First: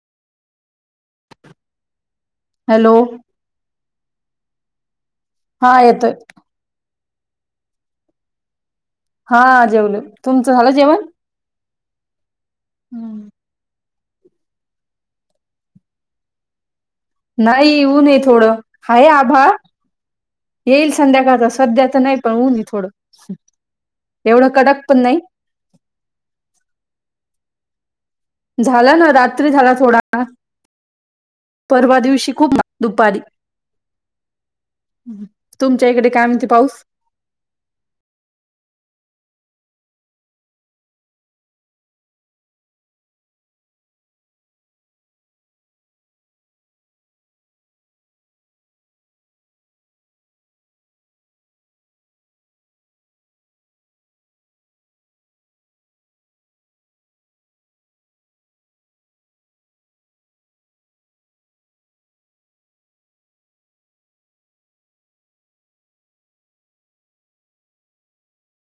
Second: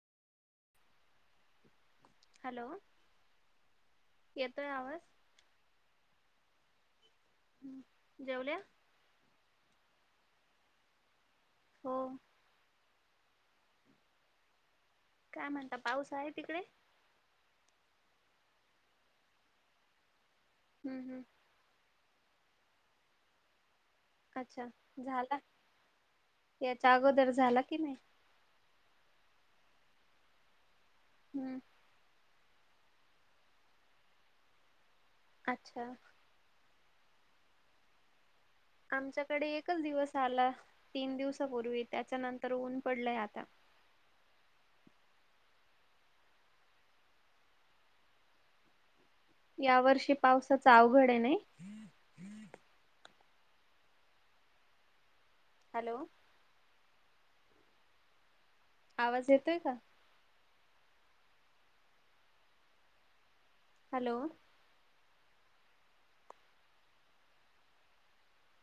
Hello. येतोय आवाज.? हा येतोयं. जेवल्या.? हा जेवलो. तुमचं झालं जेवण? हो. हम्म. काय म्हणता पाऊस आहे तिकडे.? नाही ऊनआहे. थोडं. हाय आभाळ येईल हम्म हम्म संध्याकाळच सध्या तरं नाही. पण ऊन आहे थोडं. एवढं अच्छा कडक पण नाही झाला. याच्या अगोदर झाला कि नाही. झाला ना रात्री झाला, थोडा हम्म परवा दिवशी खूप दुपारी. तुमच्या अच्छा इकडे काय म्हणतो पाऊस? आमच्याकडे एकच दिवस आला. तीन दिवसापूर्वी त्याच्यानंतर ऊन पडलंय आता. या वर्षी पावसाच अवघड आहे नाही. हॅलो. आवाज येतोय का? हॅलो.